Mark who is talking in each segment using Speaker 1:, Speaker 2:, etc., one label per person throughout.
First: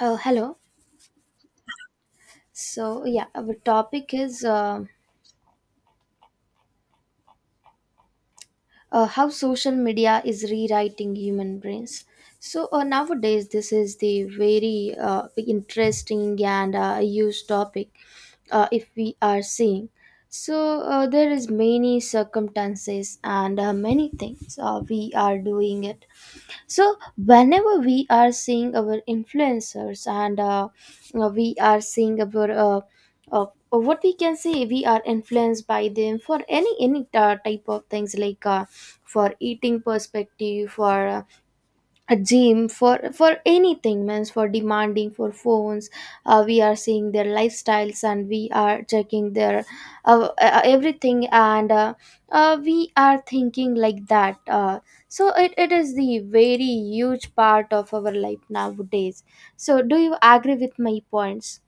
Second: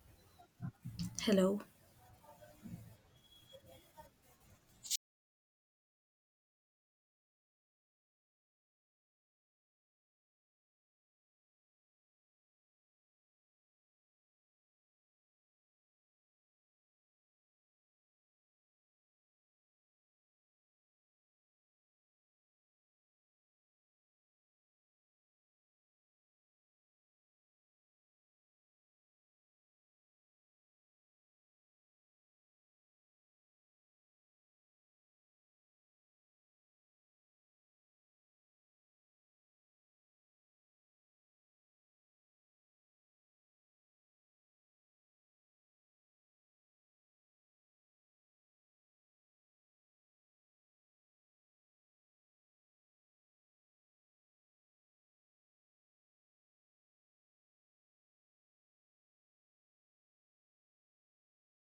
Speaker 1: Hello.
Speaker 2: Hello.
Speaker 1: So yeah, our topic is how social media is rewriting human brains. So nowadays, this is the very interesting and used topic if we are seeing. So there is many circumstances and many things we are doing it, so whenever we are seeing our influencers and we are seeing our uh, uh, what we can say, we are influenced by them for any type of things, like for eating perspective, for a gym, for anything, means for demanding for phones. We are seeing their lifestyles and we are checking their everything, and we are thinking like that. So it is the very huge part of our life nowadays. So do you agree with my points?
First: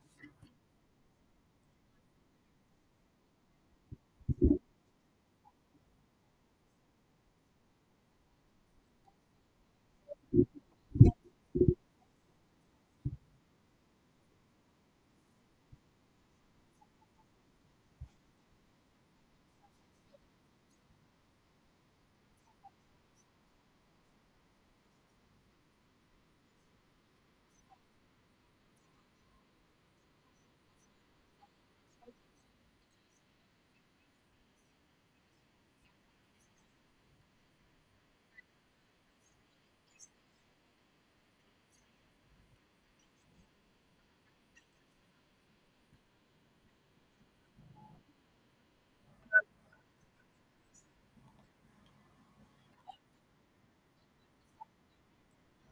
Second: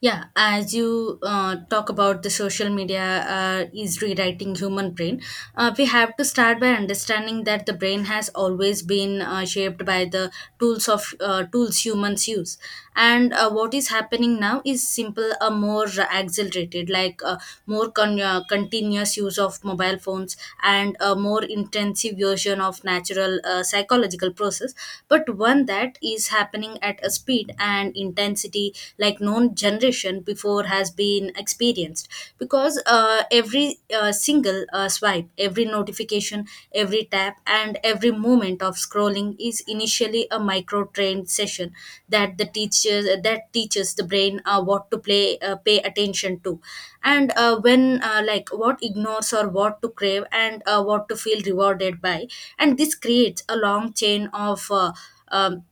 Speaker 2: Yeah, as you talk about the social media is rewriting human brain, we have to start by understanding that the brain has always been shaped by the tools humans use, and what is happening now is simple, a more accelerated, like more continuous use of mobile phones and a more intensive version of natural psychological process, but one that is happening at a speed and intensity like known generally generation before has been experienced, because every single swipe, every notification, every tap, and every moment of scrolling is initially a micro trained session that the teachers that teaches the brain what to play pay attention to, and when like what ignores or what to crave and what to feel rewarded by. And this creates a long chain of um,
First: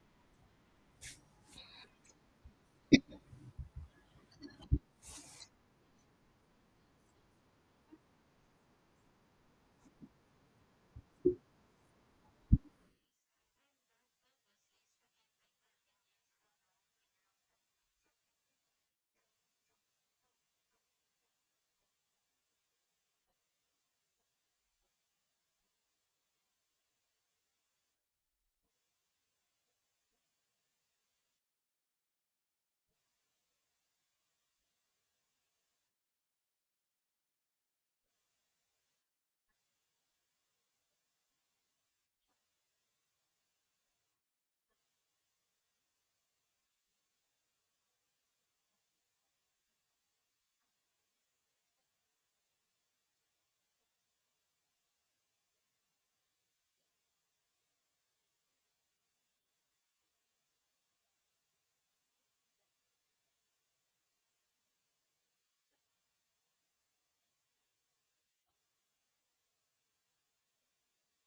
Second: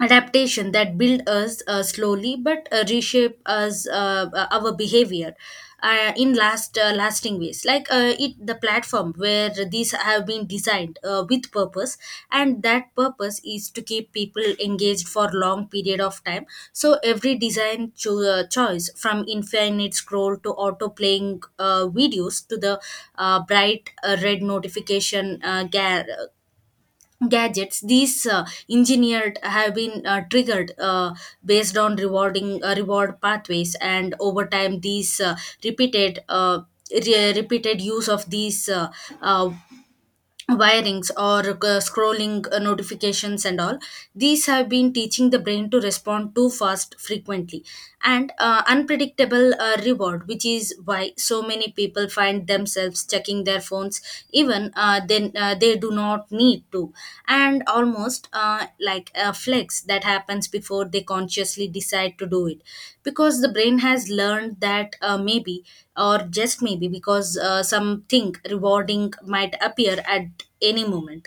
Speaker 2: adaptation that build us slowly but reshape us our behavior in lasting ways, like it, the platform where these have been designed with purpose, and that purpose is to keep people engaged for long period of time. So every design choice, from infinite scroll to auto playing videos, to the bright red notification gadgets, these engineered have been triggered based on reward pathways. And over time these repeated uh, repeated use of these uh, wirings, or scrolling, notifications, and all, these have been teaching the brain to respond too fast, frequently, and unpredictable reward, which is why so many people find themselves checking their phones even then they do not need to, and almost like a flex that happens before they consciously decide to do it, because the brain has learned that maybe, or just maybe, because something rewarding might appear at any moment.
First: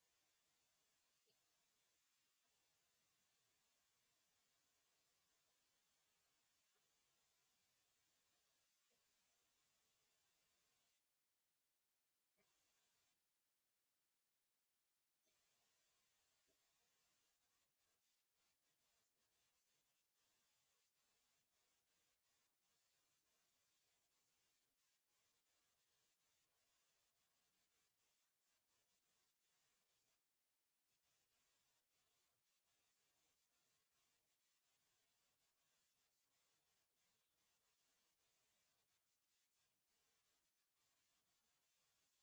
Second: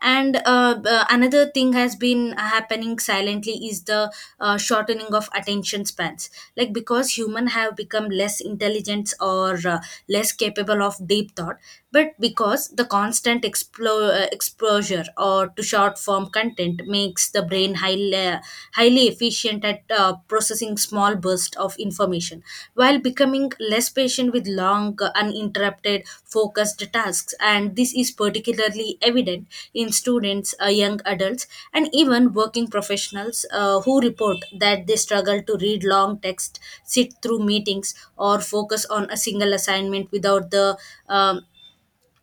Speaker 2: And another thing has been happening silently is the shortening of attention spans, like because human have become less intelligent or less capable of deep thought, but because the constant exposure or to short form content makes the brain been highly, highly efficient at processing small bursts of information while becoming less patient with long, uninterrupted, focused tasks. And this is particularly evident in students, young adults, and even working professionals who report that they struggle to read long text, sit through meetings, or focus on a single assignment without the um,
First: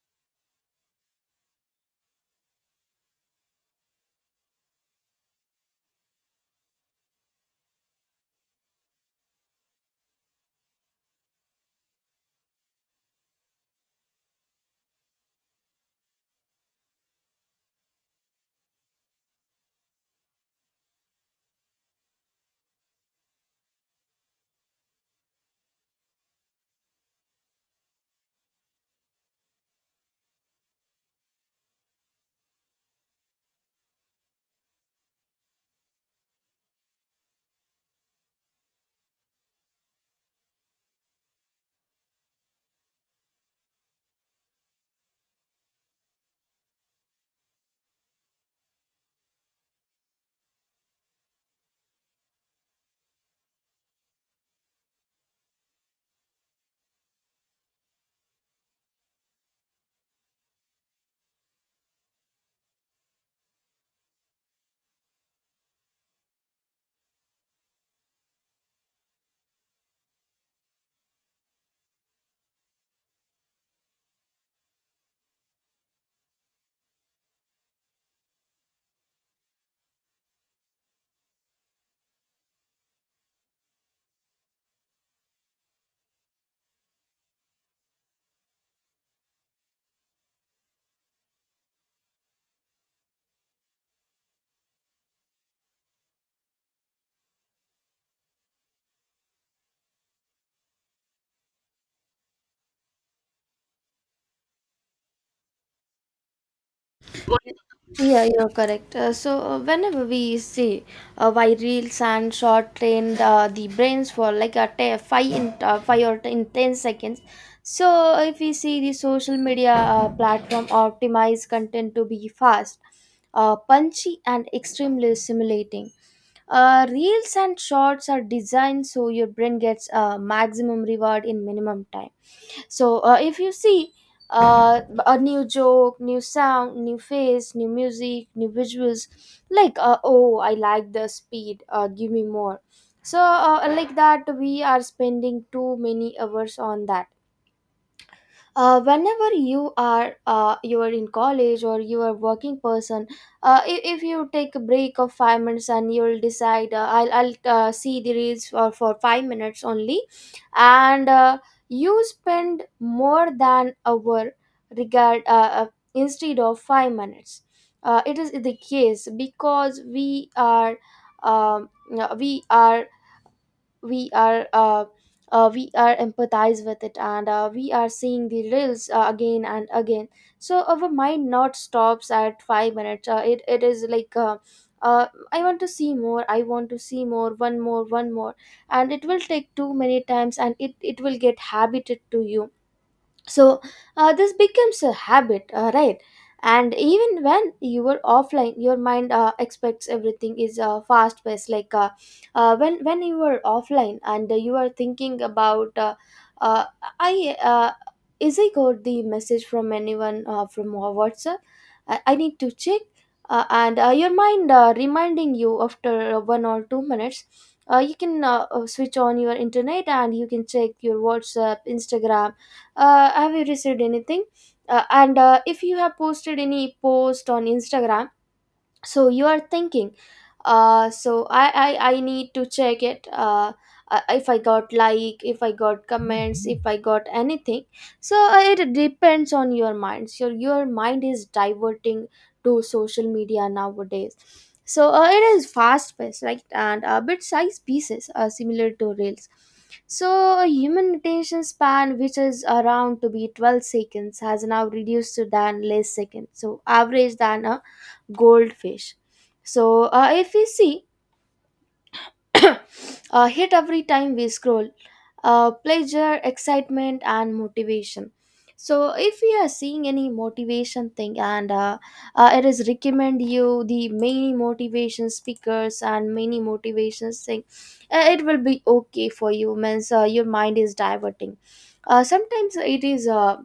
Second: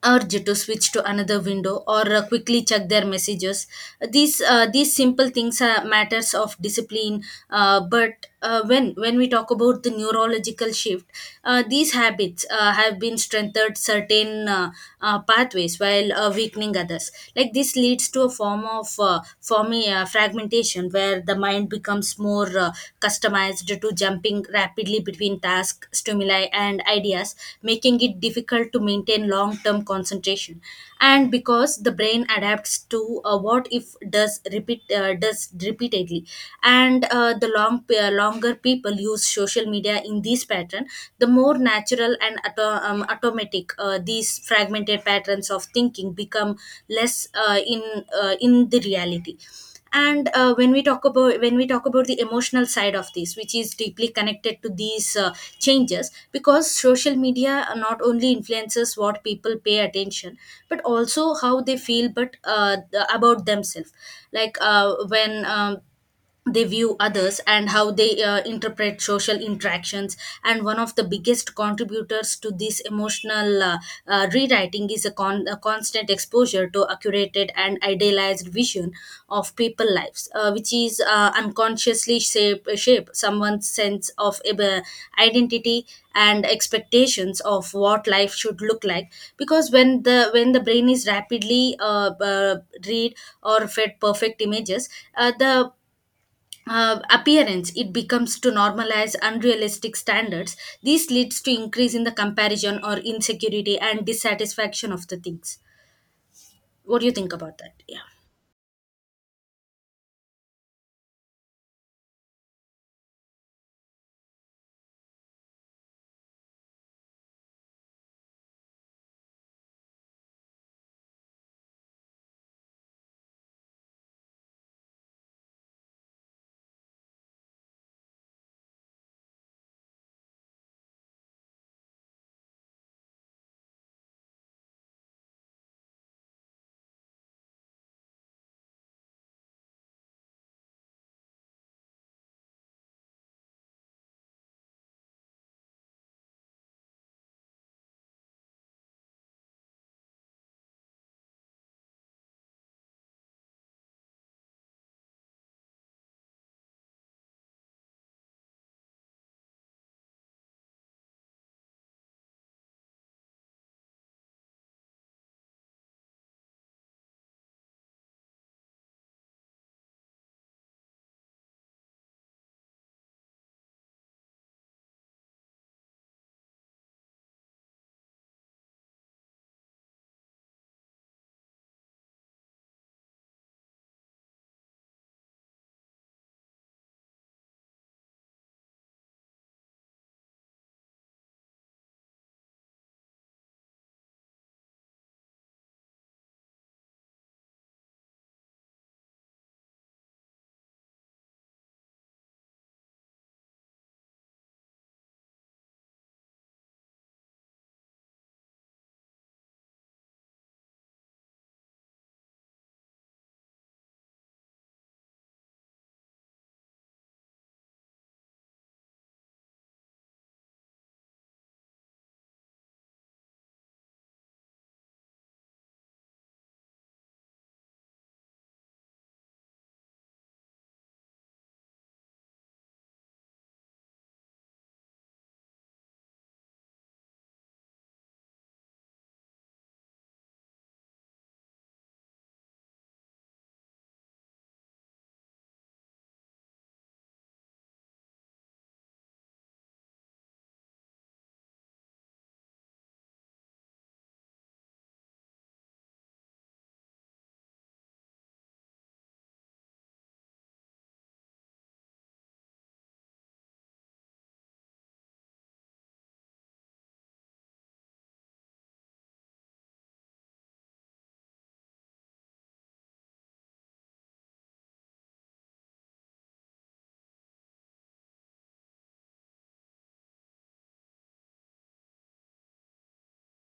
Speaker 2: urge to switch to another window or quickly check their messages. These simple things are matters of discipline, but when we talk about the neurological shift, these habits have been strengthened certain pathways while weakening others, like this leads to a form of fragmentation where the mind becomes more customized to jumping rapidly between tasks, stimuli, and ideas, making it difficult to maintain long term concentration. And because the brain adapts to a what if does repeat does repeatedly, and the long longer people use social media in this pattern, the more natural and automatic these fragmented patterns of thinking become less in the reality. And when we talk about when we talk about the emotional side of this, which is deeply connected to these changes, because social media not only influences what people pay attention but also how they feel, but about themselves, like when they view others and how they interpret social interactions. And one of the biggest contributors to this emotional rewriting is a constant exposure to a curated and idealized vision of people lives, which is unconsciously shape someone's sense of identity and expectations of what life should look like, because when the brain is rapidly read or fed perfect images, the appearance, it becomes to normalize unrealistic standards. This leads to increase in the comparison or insecurity and dissatisfaction of the things. What do you think about that? Yeah.
Speaker 1: Yeah, you're correct. So whenever we see why reels and short train the brains for like a five in five or in 10 seconds. So, if we see, the social media platform optimize content to be fast, punchy, and extremely stimulating. Reels and shorts are designed so your brain gets maximum reward in minimum time. So if you see a new joke, new sound, new face, new music, new visuals, like, oh, I like the speed. Give me more. So like that, we are spending too many hours on that. Whenever you are in college or you are working person, if you take a break of 5 minutes and you'll decide, I'll see the reels for 5 minutes only, and you spend more than hour, regard instead of 5 minutes. It is the case because um, uh, we are we are uh, we are empathize with it, and we are seeing the reels again and again. So our mind not stops at 5 minutes. It is like, uh, I want to see more, I want to see more, one more, one more. And it will take too many times and it will get habited to you. So this becomes a habit, right? And even when you are offline, your mind expects everything is fast paced, like when you are offline and you are thinking about, uh, I is I got the message from anyone from whatsapp? I need to check. And your mind reminding you after 1 or 2 minutes, you can switch on your internet and you can check your whatsapp, instagram. Have you received anything? And if you have posted any post on instagram, so you are thinking, I need to check it. If I got, like, if I got comments, if I got anything. So it depends on your mind. Your mind is diverting to social media nowadays. So it is fast paced, right? And bit size pieces are similar to reels. So a human attention span, which is around to be 12 seconds, has now reduced to than less seconds, so average than a goldfish. So, if we see hit every time we scroll, pleasure, excitement, and motivation. So, if you are seeing any motivation thing, and it is recommend you the many motivation speakers and many motivations thing, it will be okay for you. Means your mind is diverting. Sometimes it is.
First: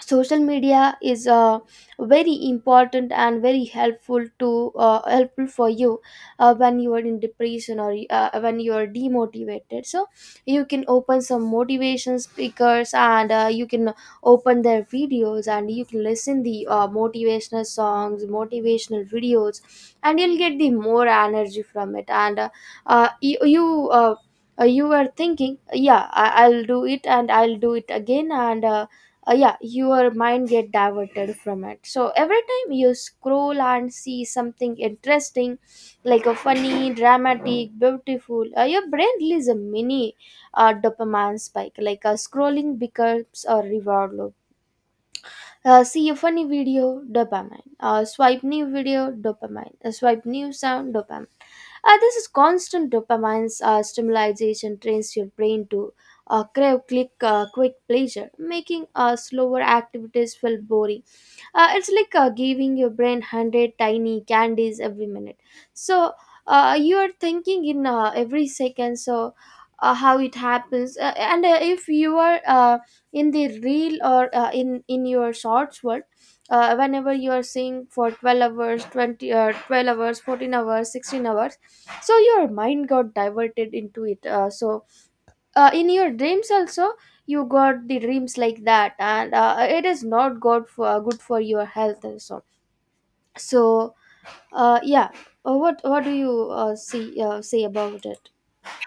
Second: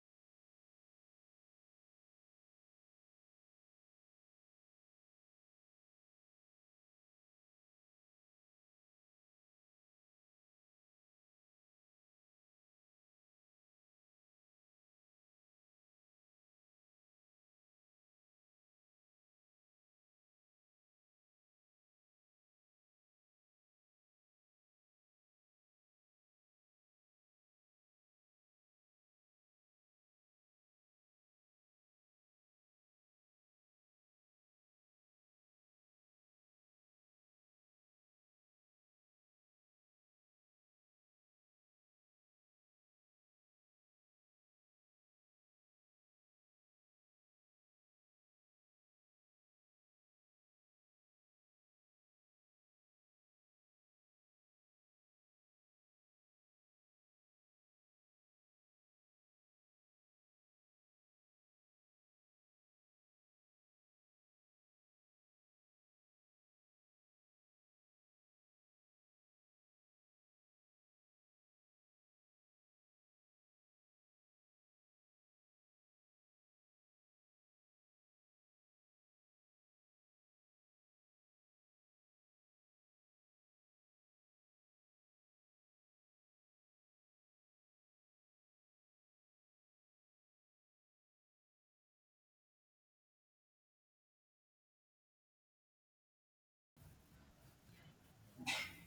Speaker 1: Social media is very important and very helpful to helpful for you when you are in depression or when you are demotivated, so you can open some motivation speakers and you can open their videos and you can listen the motivational songs, motivational videos, and you'll get the more energy from it. And uh, you, you uh, you were thinking, yeah, I'll do it and I'll do it again. And yeah, your mind get diverted from it. So every time you scroll and see something interesting, like a funny, dramatic, beautiful, your brain releases a mini dopamine spike, like a scrolling becomes a reward loop. See a funny video, dopamine. Swipe, new video, dopamine. Swipe, new sound, dopamine. This is constant dopamine stimulation trains your brain to crave, click, quick pleasure, making slower activities feel boring. It's like giving your brain 100 tiny candies every minute. So you are thinking in every second. So how it happens? And if you are in the real or in your shorts world, whenever you are seeing for 12 hours, 20, 12 hours, 14 hours, 16 hours, so your mind got diverted into it. So in your dreams also, you got the dreams like that. And it is not good for your health also. So yeah. What do you see say about it?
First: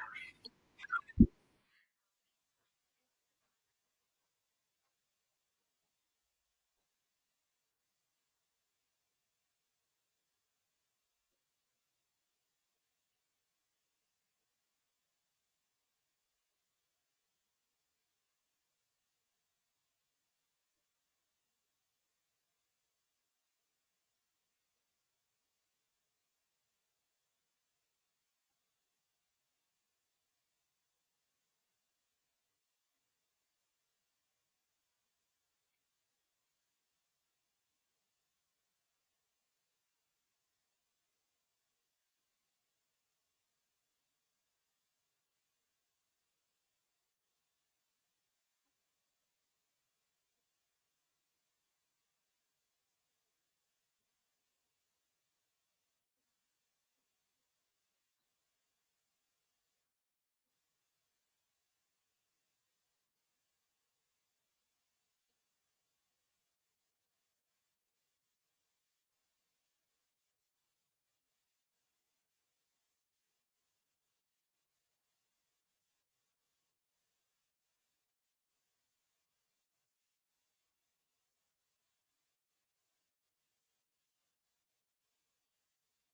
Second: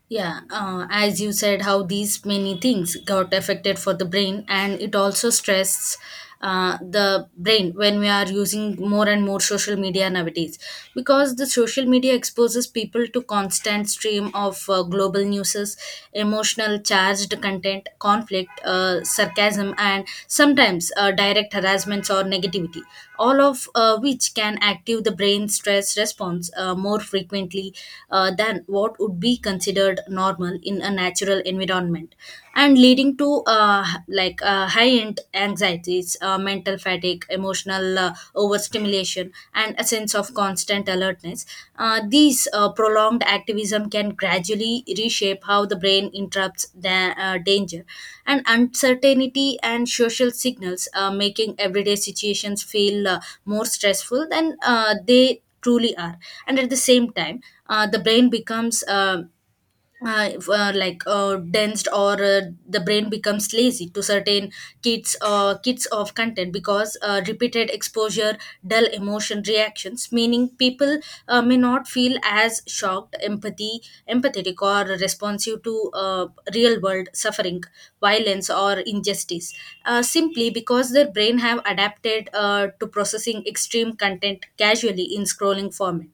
Speaker 2: Yeah, as you said, how these many things got affected for the brain, and it also stresses the brain when we are using more and more social media nowadays, because the social media exposes people to constant stream of global newses, emotional charged content, conflict, sarcasm, and sometimes direct harassments or negativity, all of which can active the brain stress response more frequently than what would be considered normal in a natural environment, and leading to like high end anxieties, mental fatigue, emotional overstimulation, and a sense of constant alertness. These prolonged activism can gradually reshape how the brain interrupts the danger and uncertainty and social signals, making everyday situations feel more stressful than they truly are. And at the same time, the brain becomes if, like dense, or the brain becomes lazy to certain kits of content, because repeated exposure dull emotion reactions, meaning people may not feel as shocked, empathy empathetic, or responsive to real world suffering, violence, or injustice, simply because their brain have adapted to processing extreme content casually in scrolling format.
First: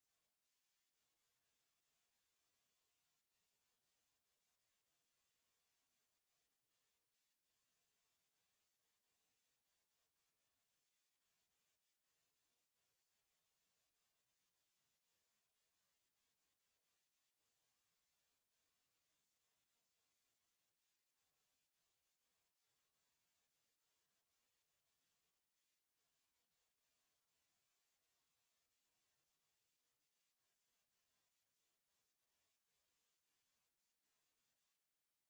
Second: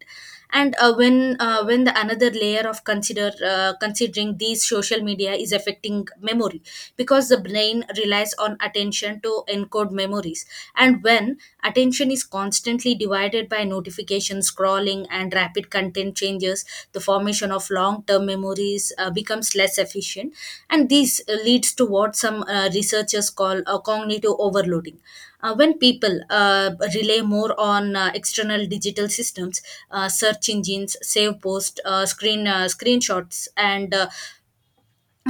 Speaker 2: And when when the another layer of considering these social media is affecting memory, because the brain relies on attention to encode memories. And when attention is constantly divided by notification scrolling and rapid content changes, the formation of long term memories becomes less efficient, and this leads to what some researchers call a cognitive overloading, when people rely more on external digital systems, search engines, save post, screenshots, and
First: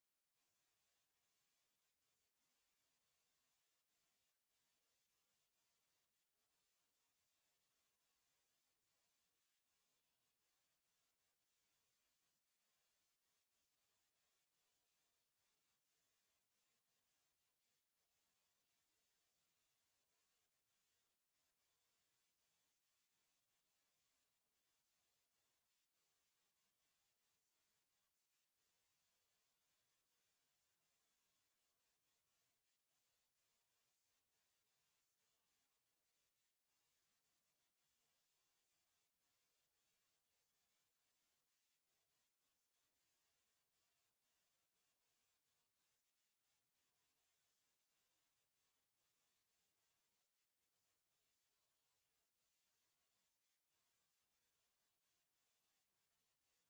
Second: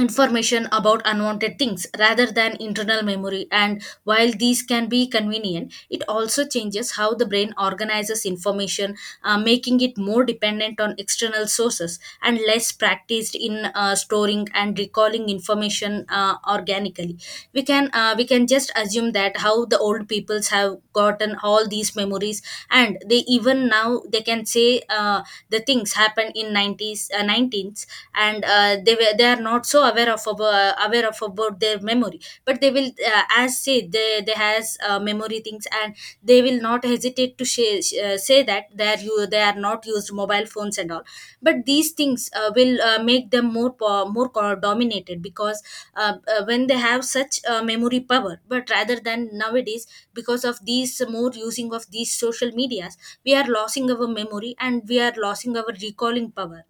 Speaker 2: information about unwanted things, rather than internal memory. And while these can be convenient, it also changes how the brain organizes information, making it more dependent on external sources and less practiced in storing and recalling information organically. We can just assume that how the old peoples have gotten all these memories, and they even now they can say the things happened in 90s, 19th, and they are not so aware of about their memory, but they will as say they has memory things, and they will not hesitate to say that they are not used mobile phones and all. But these things will make them more more dominated, because when they have such memory power, but rather than nowadays, because of these more using of these social medias, we are losing our memory and we are losing our recalling power.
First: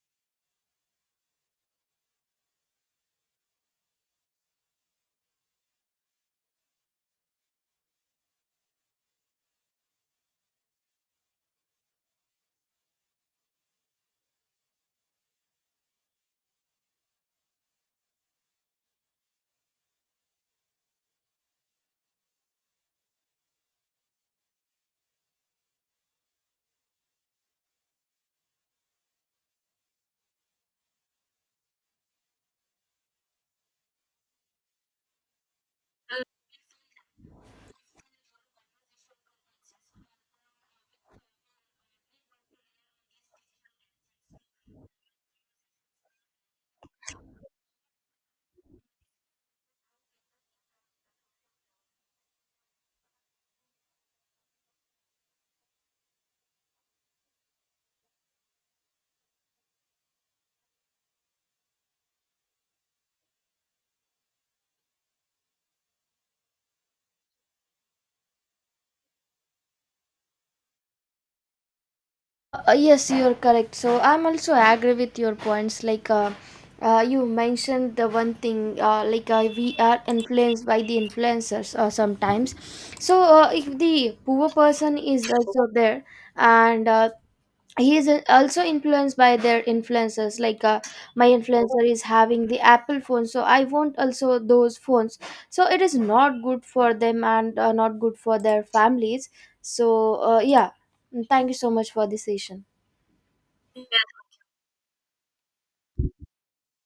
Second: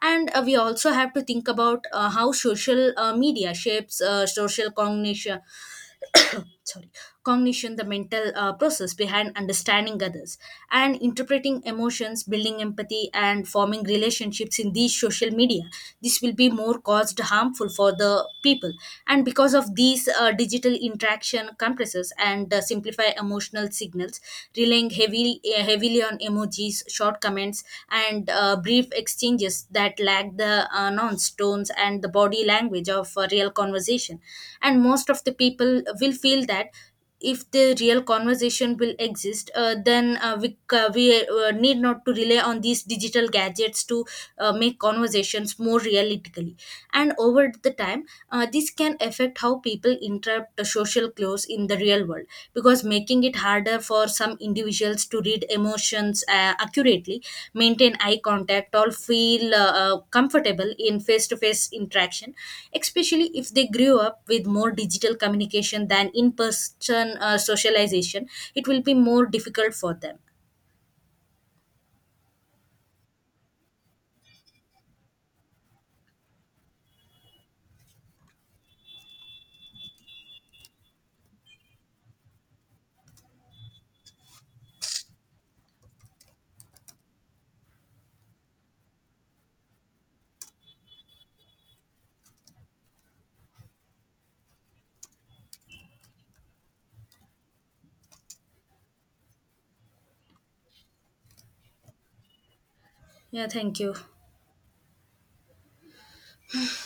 Speaker 2: And we also have to think about how social media shapes social cognition. Sorry, cognition, the mental process behind understanding others and interpreting emotions, building empathy, and forming relationships in these social media, this will be more caused harmful for the people. And because of these digital interaction compresses and simplify emotional signals, relying heavily on emojis, short comments, and brief exchanges that lack the nuance tones and the body language of real conversation. And most of the people will feel that if the real conversation will exist, then we need not to rely on these digital gadgets to make conversations more realistically. And over the time, this can affect how people interrupt the social cues in the real world, because making it harder for some individuals to read emotions accurately, maintain eye contact, or feel comfortable in face-to-face interaction, especially if they grew up with more digital communication than in-person socialization. It will be more difficult for them.
Speaker 1: Yes, you're correct. So I'm also agree with your points, like you mentioned the one thing, like we are influenced by the influencers, sometimes. So if the poor person is also there, and he is also influenced by their influencers, like my influencer is having the apple phone, so I want also those phones. So it is not good for them and not good for their families. So yeah, thank you so much for this session.
Speaker 2: Yeah, thank you.